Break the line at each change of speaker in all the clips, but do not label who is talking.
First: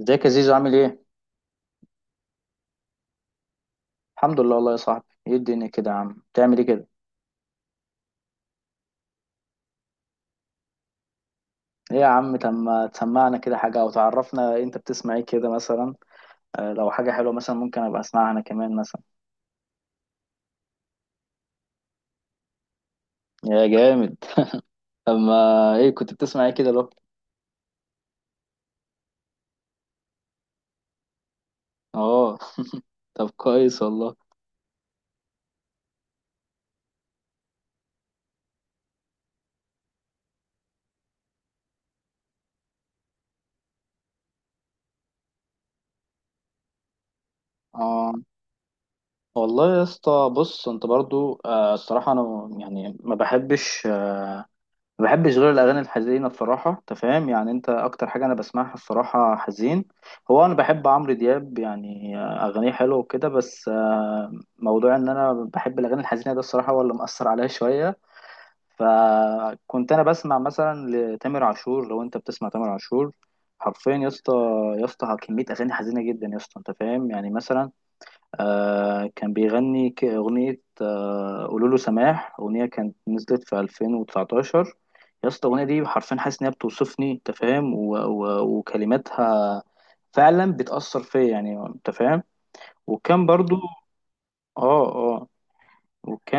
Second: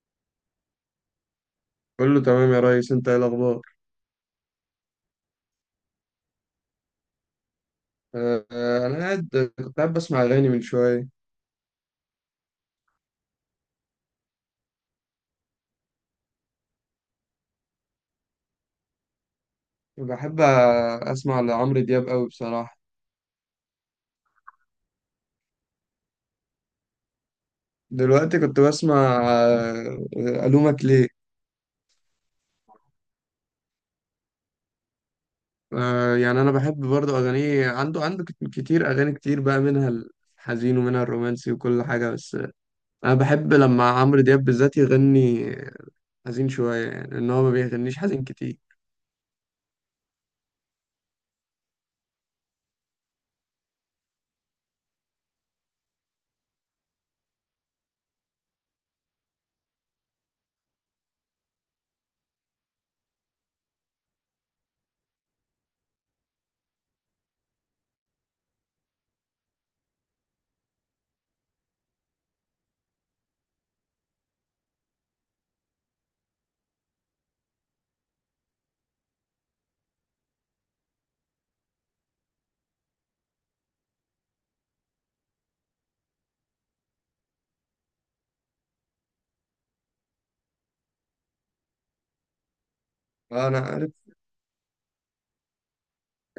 ازيك يا زيزو؟ عامل ايه؟
كله تمام يا ريس، انت ايه الاخبار؟
الحمد لله والله يا صاحبي. ايه الدنيا كده يا عم؟ بتعمل ايه كده؟
انا قاعد. كنت قاعد بسمع اغاني من شويه.
ايه يا عم، تما تسمعنا كده حاجة او تعرفنا انت بتسمع ايه كده مثلا. لو حاجة حلوة مثلا، ممكن ابقى اسمعها انا كمان مثلا.
بحب اسمع لعمرو دياب قوي بصراحه.
يا جامد. اما ايه كنت بتسمع ايه كده لو
دلوقتي كنت بسمع. الومك ليه.
اه. طب كويس والله.
يعني انا بحب برضو اغانيه، عنده كتير اغاني كتير، بقى منها الحزين ومنها الرومانسي وكل حاجه. بس انا بحب لما عمرو دياب بالذات يغني حزين شويه، يعني ان هو ما بيغنيش
اه
حزين كتير.
والله يا اسطى، بص انت برضو الصراحة انا يعني ما بحبش غير الاغاني الحزينه بصراحه، انت فاهم يعني، انت اكتر حاجه انا بسمعها الصراحه حزين. هو انا بحب عمرو دياب، يعني اغانيه حلوه وكده، بس موضوع ان انا بحب الاغاني الحزينه ده الصراحه هو اللي مأثر عليا شويه. فكنت انا بسمع مثلا لتامر عاشور، لو انت بتسمع تامر عاشور حرفيا يا اسطى، يا اسطى كميه اغاني حزينه جدا يا اسطى، انت فاهم يعني. مثلا آه، كان بيغني أغنية، آه قولوا له سماح، أغنية كانت نزلت في 2019. يا اسطى الأغنية دي حرفيا حاسس إن هي بتوصفني، أنت فاهم، وكلماتها فعلا بتأثر فيا، يعني أنت فاهم. وكان برضو
انا
آه آه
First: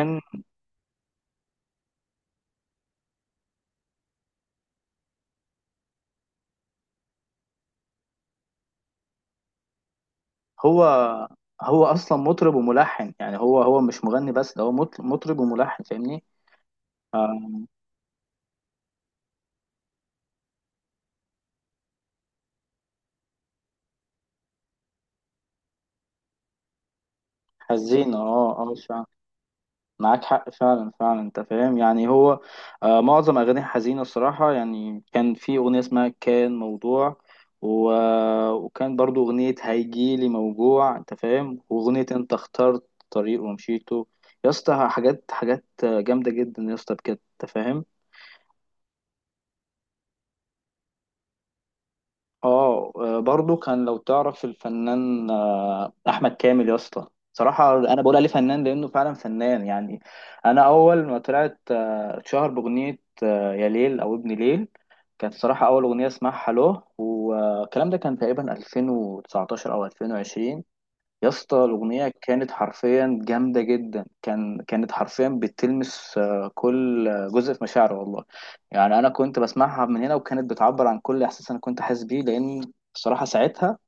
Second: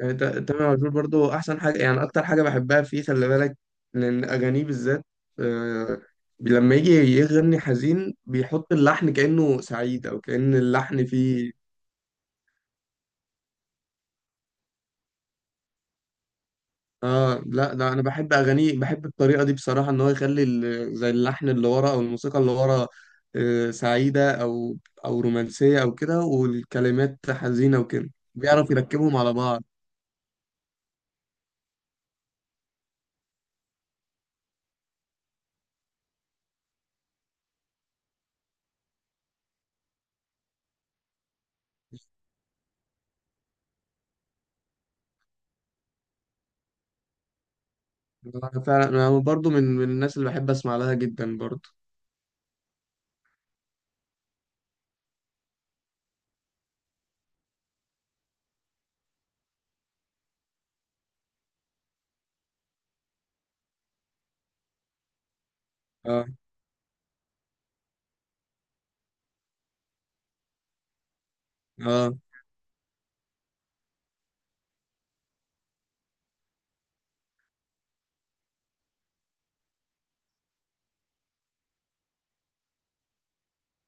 آه، تا- تامر عاشور برضو احسن حاجه، يعني اكتر حاجه بحبها فيه خلي بالك، لان اغانيه بالذات آه، لما يجي يغني حزين بيحط اللحن كانه سعيد، او كان
هو
اللحن فيه.
هو أصلا مطرب وملحن، يعني هو مش مغني بس، ده هو مطرب وملحن، فاهمني؟
اه لا، ده انا بحب اغانيه، بحب الطريقه دي بصراحه، ان هو يخلي زي اللحن اللي ورا او الموسيقى اللي ورا سعيده او او رومانسيه او كده، والكلمات حزينه وكده
حزين آه
بيعرف
آه.
يركبهم على بعض.
معاك حق فعلا فعلا، انت فاهم يعني. هو آه معظم اغاني حزينه الصراحه. يعني كان في اغنيه اسمها كان موضوع، و... وكان برضو اغنيه هيجيلي موجوع، انت فاهم، واغنيه انت اخترت طريق ومشيته. يا اسطى حاجات حاجات جامده جدا يا اسطى، بجد انت فاهم.
فعلا انا برضو من الناس اللي بحب اسمع لها جدا برضو.
اه آه، برضو كان، لو تعرف الفنان احمد كامل يا اسطى. صراحه انا بقول عليه فنان لانه فعلا فنان يعني. انا اول ما طلعت، اتشهر باغنيه آه، يا ليل او ابن ليل. كانت صراحه اول اغنيه
اه،
اسمعها له، والكلام ده كان تقريبا 2019 او 2020. يا اسطى الأغنية
اه،
كانت حرفيا جامدة جدا، كانت حرفيا بتلمس كل جزء في مشاعري والله. يعني أنا كنت بسمعها من هنا، وكانت بتعبر عن كل إحساس أنا كنت حاسس بيه، لأن بصراحة ساعتها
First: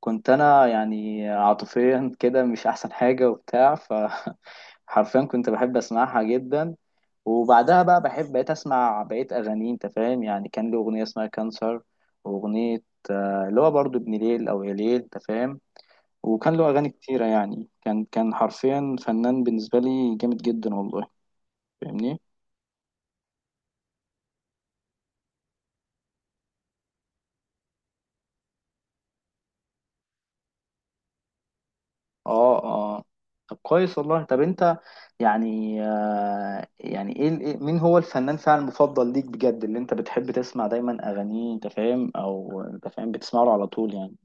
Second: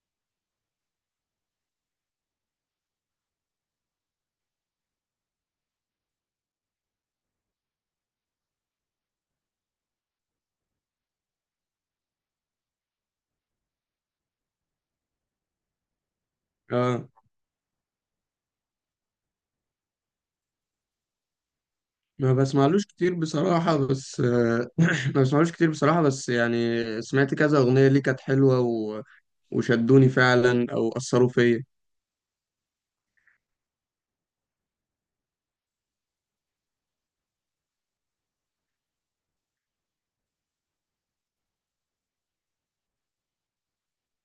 كنت أنا يعني عاطفيا كده مش أحسن حاجة وبتاع. حرفيا كنت بحب اسمعها جدا. وبعدها بقى بحب بقيت اسمع بقيت اغاني، انت فاهم يعني. كان له اغنيه اسمها كانسر، واغنيه اللي هو برضو ابن ليل او يا ليل، انت فاهم. وكان له أغاني
اه.
كتيرة، يعني كان حرفيا فنان بالنسبة لي جامد جدا والله. فاهمني؟
ما بسمعلوش كتير بصراحة، بس ما بسمعلوش كتير بصراحة، بس يعني سمعت كذا أغنية ليه كانت حلوة و... وشدوني فعلا أو أثروا فيا.
اه اه. طب كويس والله. طب انت يعني آه، يعني مين هو الفنان فعلا المفضل ليك بجد، اللي انت بتحب تسمع دايما أغانيه، انت فاهم، او انت فاهم بتسمع له على طول يعني.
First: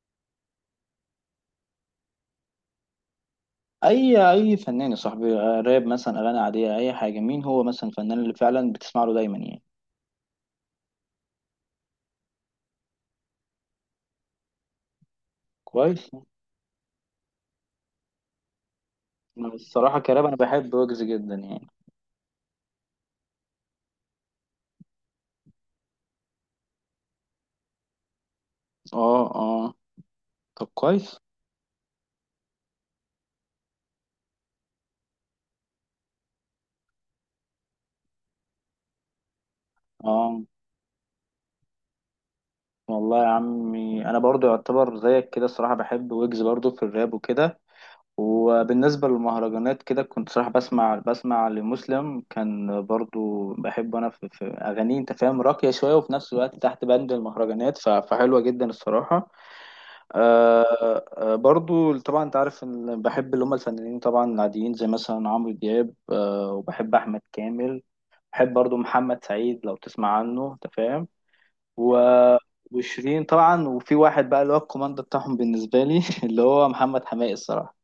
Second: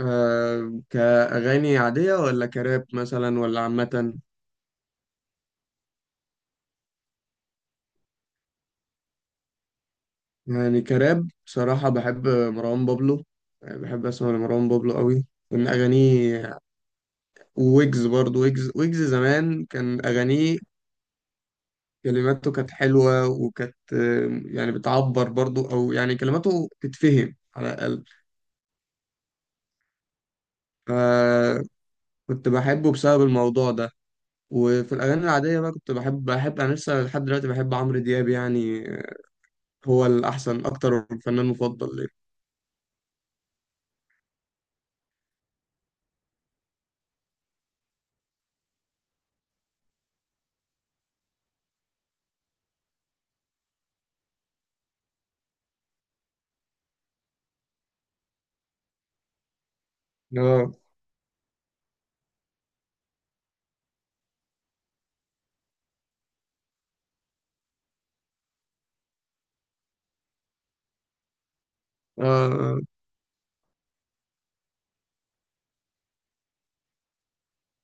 أه، كأغاني عادية ولا كراب مثلا ولا عامة؟
اي فنان يا صاحبي، راب مثلا، اغاني عادية، اي حاجة. مين هو مثلا الفنان اللي فعلا بتسمع له دايما يعني؟
يعني كراب بصراحة بحب مروان بابلو، يعني بحب أسمع لمروان بابلو قوي من
كويس.
أغانيه. وويجز برضو، ويجز ويجز
أنا
زمان
الصراحة
كان
كراب انا
أغانيه
بحب ويجز جدا يعني.
كلماته كانت حلوة، وكانت يعني بتعبر برضو، أو يعني كلماته تتفهم على الأقل.
اه اه. طب كويس.
آه، كنت بحبه بسبب الموضوع ده. وفي الأغاني العادية بقى كنت بحب، أنا لسه لحد دلوقتي بحب عمرو دياب، يعني هو
اه
الأحسن، أكتر الفنان مفضل ليا.
والله يا عمي انا برضو يعتبر زيك كده الصراحه، بحب ويجز برضو في الراب وكده. وبالنسبه للمهرجانات كده، كنت صراحه بسمع لمسلم. كان برضو بحب انا في اغانيه، انت فاهم، راقيه شويه، وفي نفس الوقت تحت بند المهرجانات، فحلوه جدا الصراحه.
آه،
آه، برضو طبعا انت عارف ان بحب اللي هم الفنانين طبعا العاديين، زي مثلا عمرو دياب وبحب احمد كامل. بحب برضو محمد سعيد، لو تسمع عنه، انت فاهم. و... وشيرين طبعا. وفي واحد بقى اللي هو الكوماندو بتاعهم بالنسبة لي، اللي هو محمد حماقي الصراحة،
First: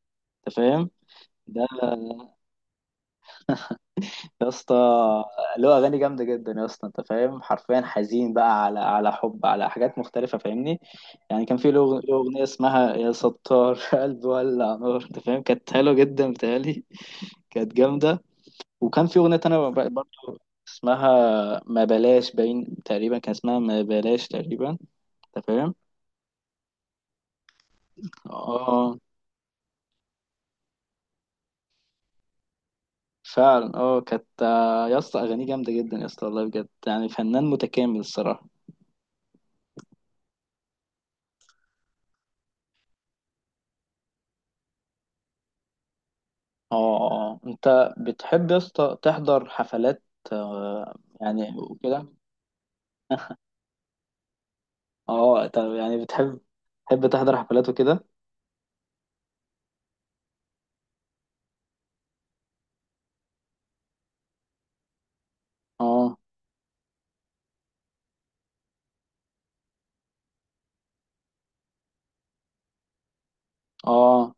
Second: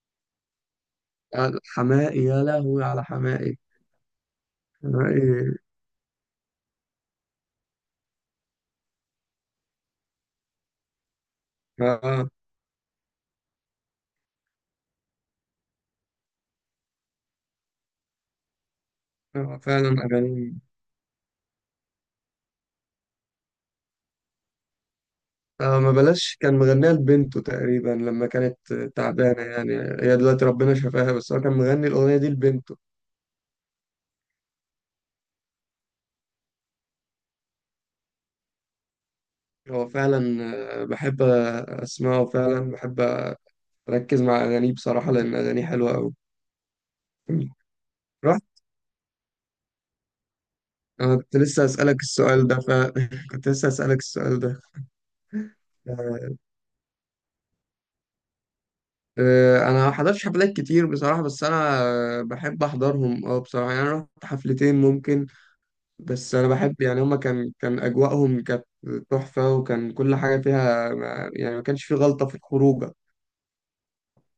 انت فاهم.
آه،
ده
حماقي، يا لهوي على حماقي.
يا اسطى
حماقي
له اغاني جامده جدا يا اسطى، انت فاهم، حرفيا حزين بقى على حب، على حاجات مختلفه، فاهمني؟ يعني كان في
آه،
له
آه،
اغنيه اسمها يا ستار، قلبي ولع نار، انت فاهم، كانت حلوه جدا بتهيألي، كانت جامده. وكان في اغنيه تانية،
فعلا
برضه
أغاني.
اسمها ما بلاش باين، تقريبا كان اسمها ما بلاش تقريبا، انت فاهم.
آه، ما بلاش كان مغنيها لبنته تقريبا، لما كانت
اه
تعبانة يعني. هي دلوقتي ربنا شفاها، بس هو كان مغني الأغنية دي لبنته.
فعلا. اه كانت يا اسطى اغانيه جامده جدا يا اسطى والله بجد، يعني فنان متكامل الصراحه.
هو فعلا، بحب اسمعه، وفعلا بحب اركز مع اغانيه بصراحه، لان اغانيه حلوه قوي.
اه اه، انت بتحب يا
رحت.
اسطى تحضر حفلات آه،
انا كنت
يعني
لسه اسالك
وكده؟
السؤال ده، ف...
اه.
كنت لسه اسالك السؤال ده.
آه. طب يعني
آه،
بتحب تحضر حفلات وكده؟
انا ما حضرتش حفلات كتير بصراحه، بس انا بحب احضرهم، اه بصراحه. يعني انا رحت حفلتين ممكن،
اه
بس انا بحب يعني هما، كان اجواءهم كانت تحفه، وكان كل حاجه فيها يعني ما كانش في غلطه في الخروجه.
اه.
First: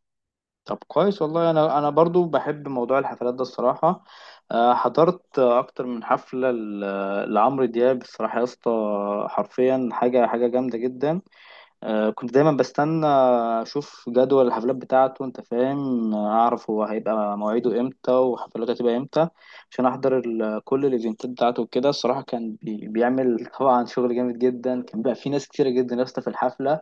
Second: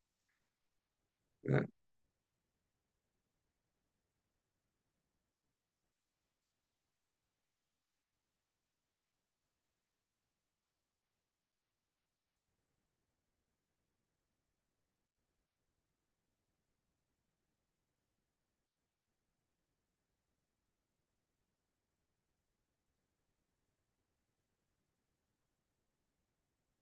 طب كويس والله، انا برضو بحب موضوع الحفلات ده الصراحه. حضرت اكتر من حفله لعمرو دياب الصراحه يا اسطى، حرفيا حاجه حاجه جامده جدا. كنت دايما بستنى اشوف جدول الحفلات بتاعته، انت فاهم، اعرف هو هيبقى مواعيده امتى وحفلاته هتبقى امتى، عشان احضر كل الايفنتات بتاعته وكده الصراحه. كان بيعمل طبعا شغل جامد جدا. كان بقى في ناس كتيره جدا لسه في الحفله.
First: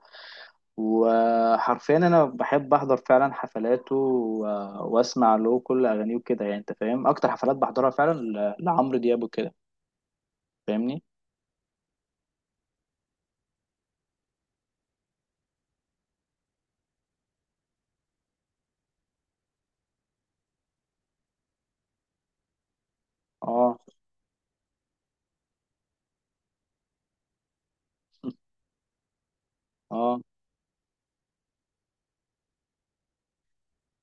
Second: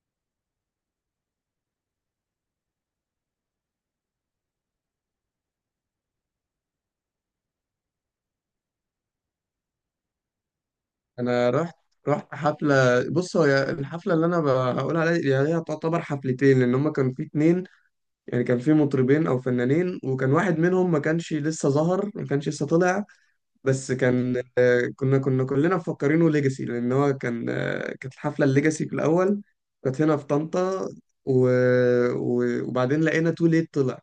وحرفيا انا بحب احضر فعلا حفلاته، واسمع له كل اغانيه وكده، يعني انت فاهم، اكتر حفلات بحضرها فعلا لعمرو دياب وكده، فاهمني؟
انا رحت حفله. بص، هو الحفله اللي انا يعني هي تعتبر حفلتين، لان هما كان في اتنين. يعني كان في مطربين او فنانين، وكان واحد منهم ما كانش لسه ظهر، ما كانش لسه طلع.
اه
بس كان، كنا كلنا مفكرينه ليجاسي، لان هو كان، كانت الحفله الليجاسي في الاول. كانت هنا
اه.
في طنطا و... و- وبعدين لقينا تو ليت طلع.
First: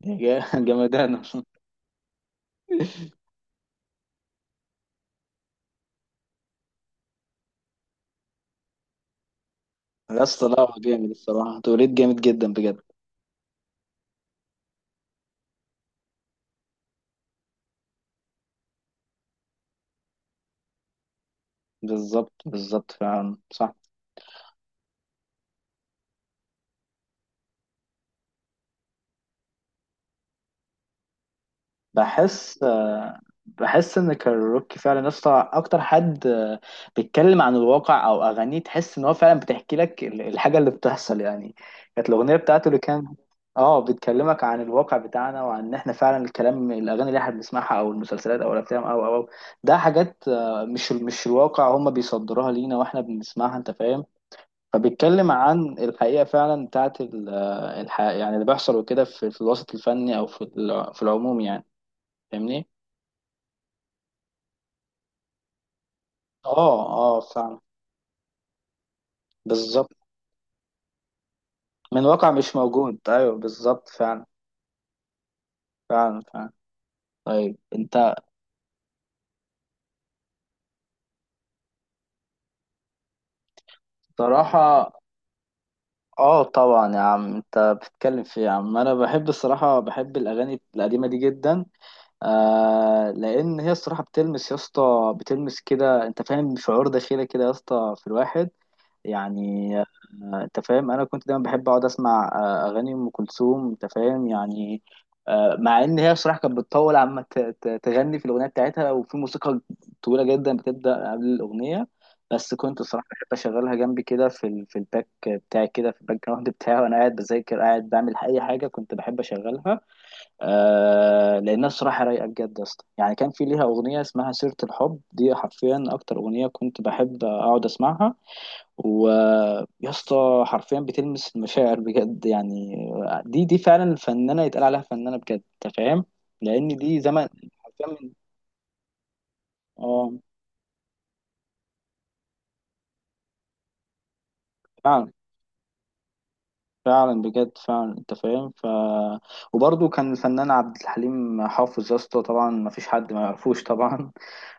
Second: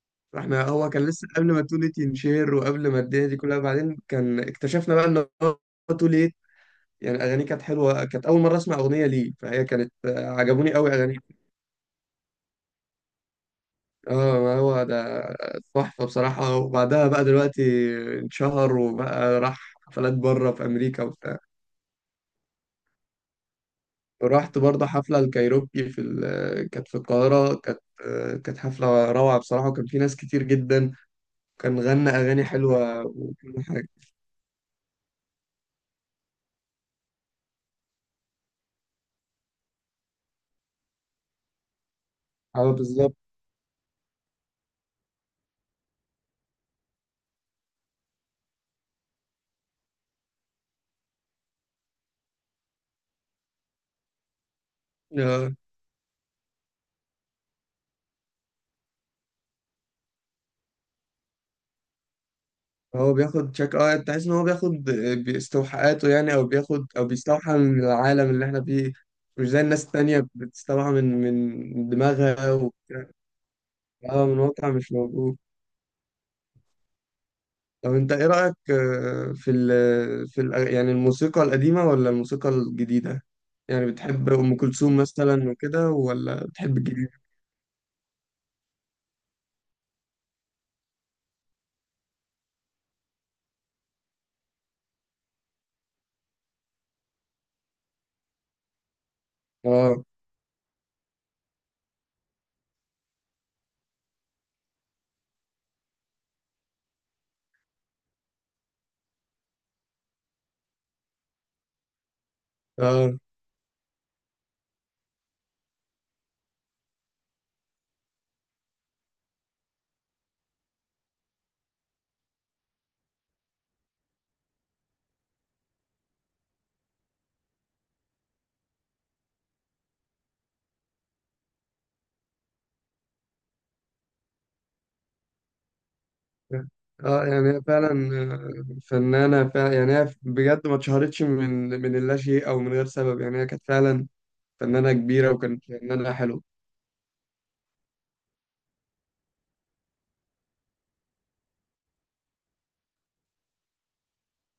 احنا هو كان
جامدانه.
لسه قبل ما تو ليت ينشهر، وقبل ما الدنيا دي كلها، بعدين كان اكتشفنا بقى ان هو تو ليت يعني اغانيه كانت حلوه، كانت اول مره اسمع اغنيه ليه، فهي كانت
يا اسطى لا
عجبوني
هو
قوي
جامد
اغانيه.
الصراحة، توليد جامد جدا بجد.
اه، ما هو ده تحفه بصراحه. وبعدها بقى دلوقتي انشهر، وبقى راح حفلات بره في امريكا وبتاع.
بالظبط بالظبط فعلا صح.
ورحت برضه حفله الكايروكي في كانت في القاهره، كانت كانت حفله روعه بصراحه، وكان في ناس كتير جدا. كان غنى اغاني
بحس
حلوه
آه،
وكل حاجه.
بحس ان كاروكي فعلا يا اسطى اكتر حد بيتكلم عن الواقع، او اغانيه تحس ان هو فعلا بتحكي لك الحاجة اللي بتحصل، يعني كانت الاغنية بتاعته
اه
اللي كان.
بالظبط.
اه، بتكلمك عن الواقع بتاعنا، وعن ان احنا فعلا الكلام، الاغاني اللي احنا بنسمعها او المسلسلات او الافلام او او أو. ده حاجات مش الواقع، هم بيصدروها لينا واحنا بنسمعها، انت فاهم. فبيتكلم عن الحقيقة فعلا بتاعت الحقيقة، يعني اللي بيحصل وكده، في الوسط الفني، أو في، في العموم يعني. فاهمني؟
هو بياخد شك، اه تحس ان هو بياخد باستوحاءاته يعني، او
اه
بياخد او
اه
بيستوحى
فعلا.
من العالم اللي احنا فيه. مش زي الناس
بالظبط.
التانية، بتستوحى من من
من واقع
دماغها
مش
و...
موجود. أيوه بالظبط فعلا.
اه من واقع مش موجود.
فعلا فعلا. طيب
طب انت
أنت،
ايه رأيك في يعني الموسيقى القديمة ولا الموسيقى الجديدة؟ يعني بتحب ام
صراحة
كلثوم مثلا وكده،
اه
ولا بتحب
طبعا يا
الجديدة؟
عم أنت بتتكلم في إيه يا عم! أنا بحب الصراحة، بحب الأغاني القديمة دي جدا. آه لأن هي الصراحة بتلمس يا اسطى، بتلمس كده أنت فاهم شعور داخلي كده يا اسطى في الواحد، يعني
اه،
انت فاهم. انا كنت دايما بحب اقعد اسمع اغاني ام كلثوم، انت فاهم يعني. مع ان هي بصراحه كانت بتطول عما تغني في الاغنيه بتاعتها، وفي موسيقى طويله جدا بتبدا قبل الاغنيه. بس كنت الصراحه
اه،
بحب اشغلها جنبي كده، في في الباك بتاعي كده، في الباك جراوند بتاعي، وانا قاعد بذاكر قاعد بعمل اي حاجه كنت بحب اشغلها. آه لانها الصراحه رايقه بجد يا اسطى. يعني كان في ليها اغنيه اسمها سيره الحب، دي حرفيا اكتر اغنيه كنت بحب اقعد اسمعها، ويا اسطى حرفيا بتلمس المشاعر بجد يعني. دي فعلا فنانه يتقال عليها فنانه بجد، انت فاهم، لان دي
اه،
زمن
يعني هي
حرفيا
فعلا
من
فنانة فعلا، يعني
اه
هي بجد ما اتشهرتش من اللاشيء او من غير سبب، يعني هي كانت فعلا فنانة
فعلا.
كبيرة، وكانت فنانة حلوة.
فعلا بجد فعلا انت فاهم. وبرضه كان الفنان عبد الحليم حافظ يا اسطى، طبعا ما فيش حد ما يعرفوش طبعا.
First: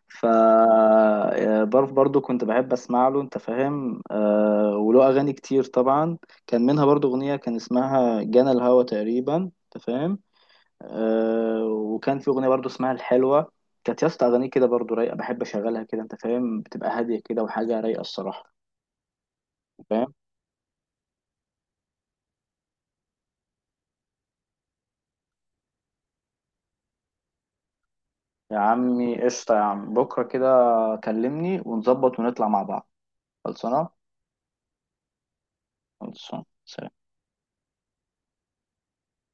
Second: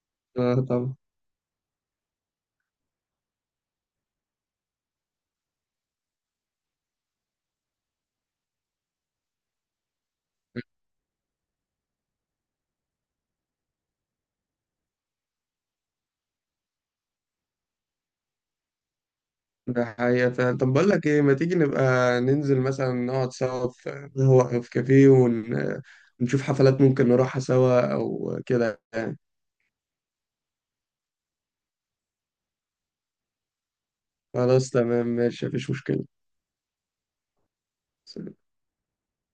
ف
اه طبعا.
آه، برضه كنت بحب اسمع له، انت فاهم، آه وله اغاني كتير طبعا. كان منها برضه اغنيه كان اسمها جنى الهوى تقريبا، انت فاهم. آه وكان في اغنيه برضو اسمها الحلوه، كانت يا اسطى اغانيه كده برضو رايقه، بحب اشغلها كده انت فاهم، بتبقى هاديه كده وحاجه رايقه الصراحه،
ده
أنت فاهم.
حقيقة فعلا. طب بقول لك ايه، ما تيجي نبقى ننزل مثلا نقعد سوا في، هو في كافيه، ون... ونشوف حفلات ممكن نروحها سوا او
يا
كده يعني.
عمي قشطه يا عم، بكره كده كلمني ونظبط ونطلع مع بعض. خلصانه.
خلاص تمام ماشي، مفيش مشكلة.
خلصانه.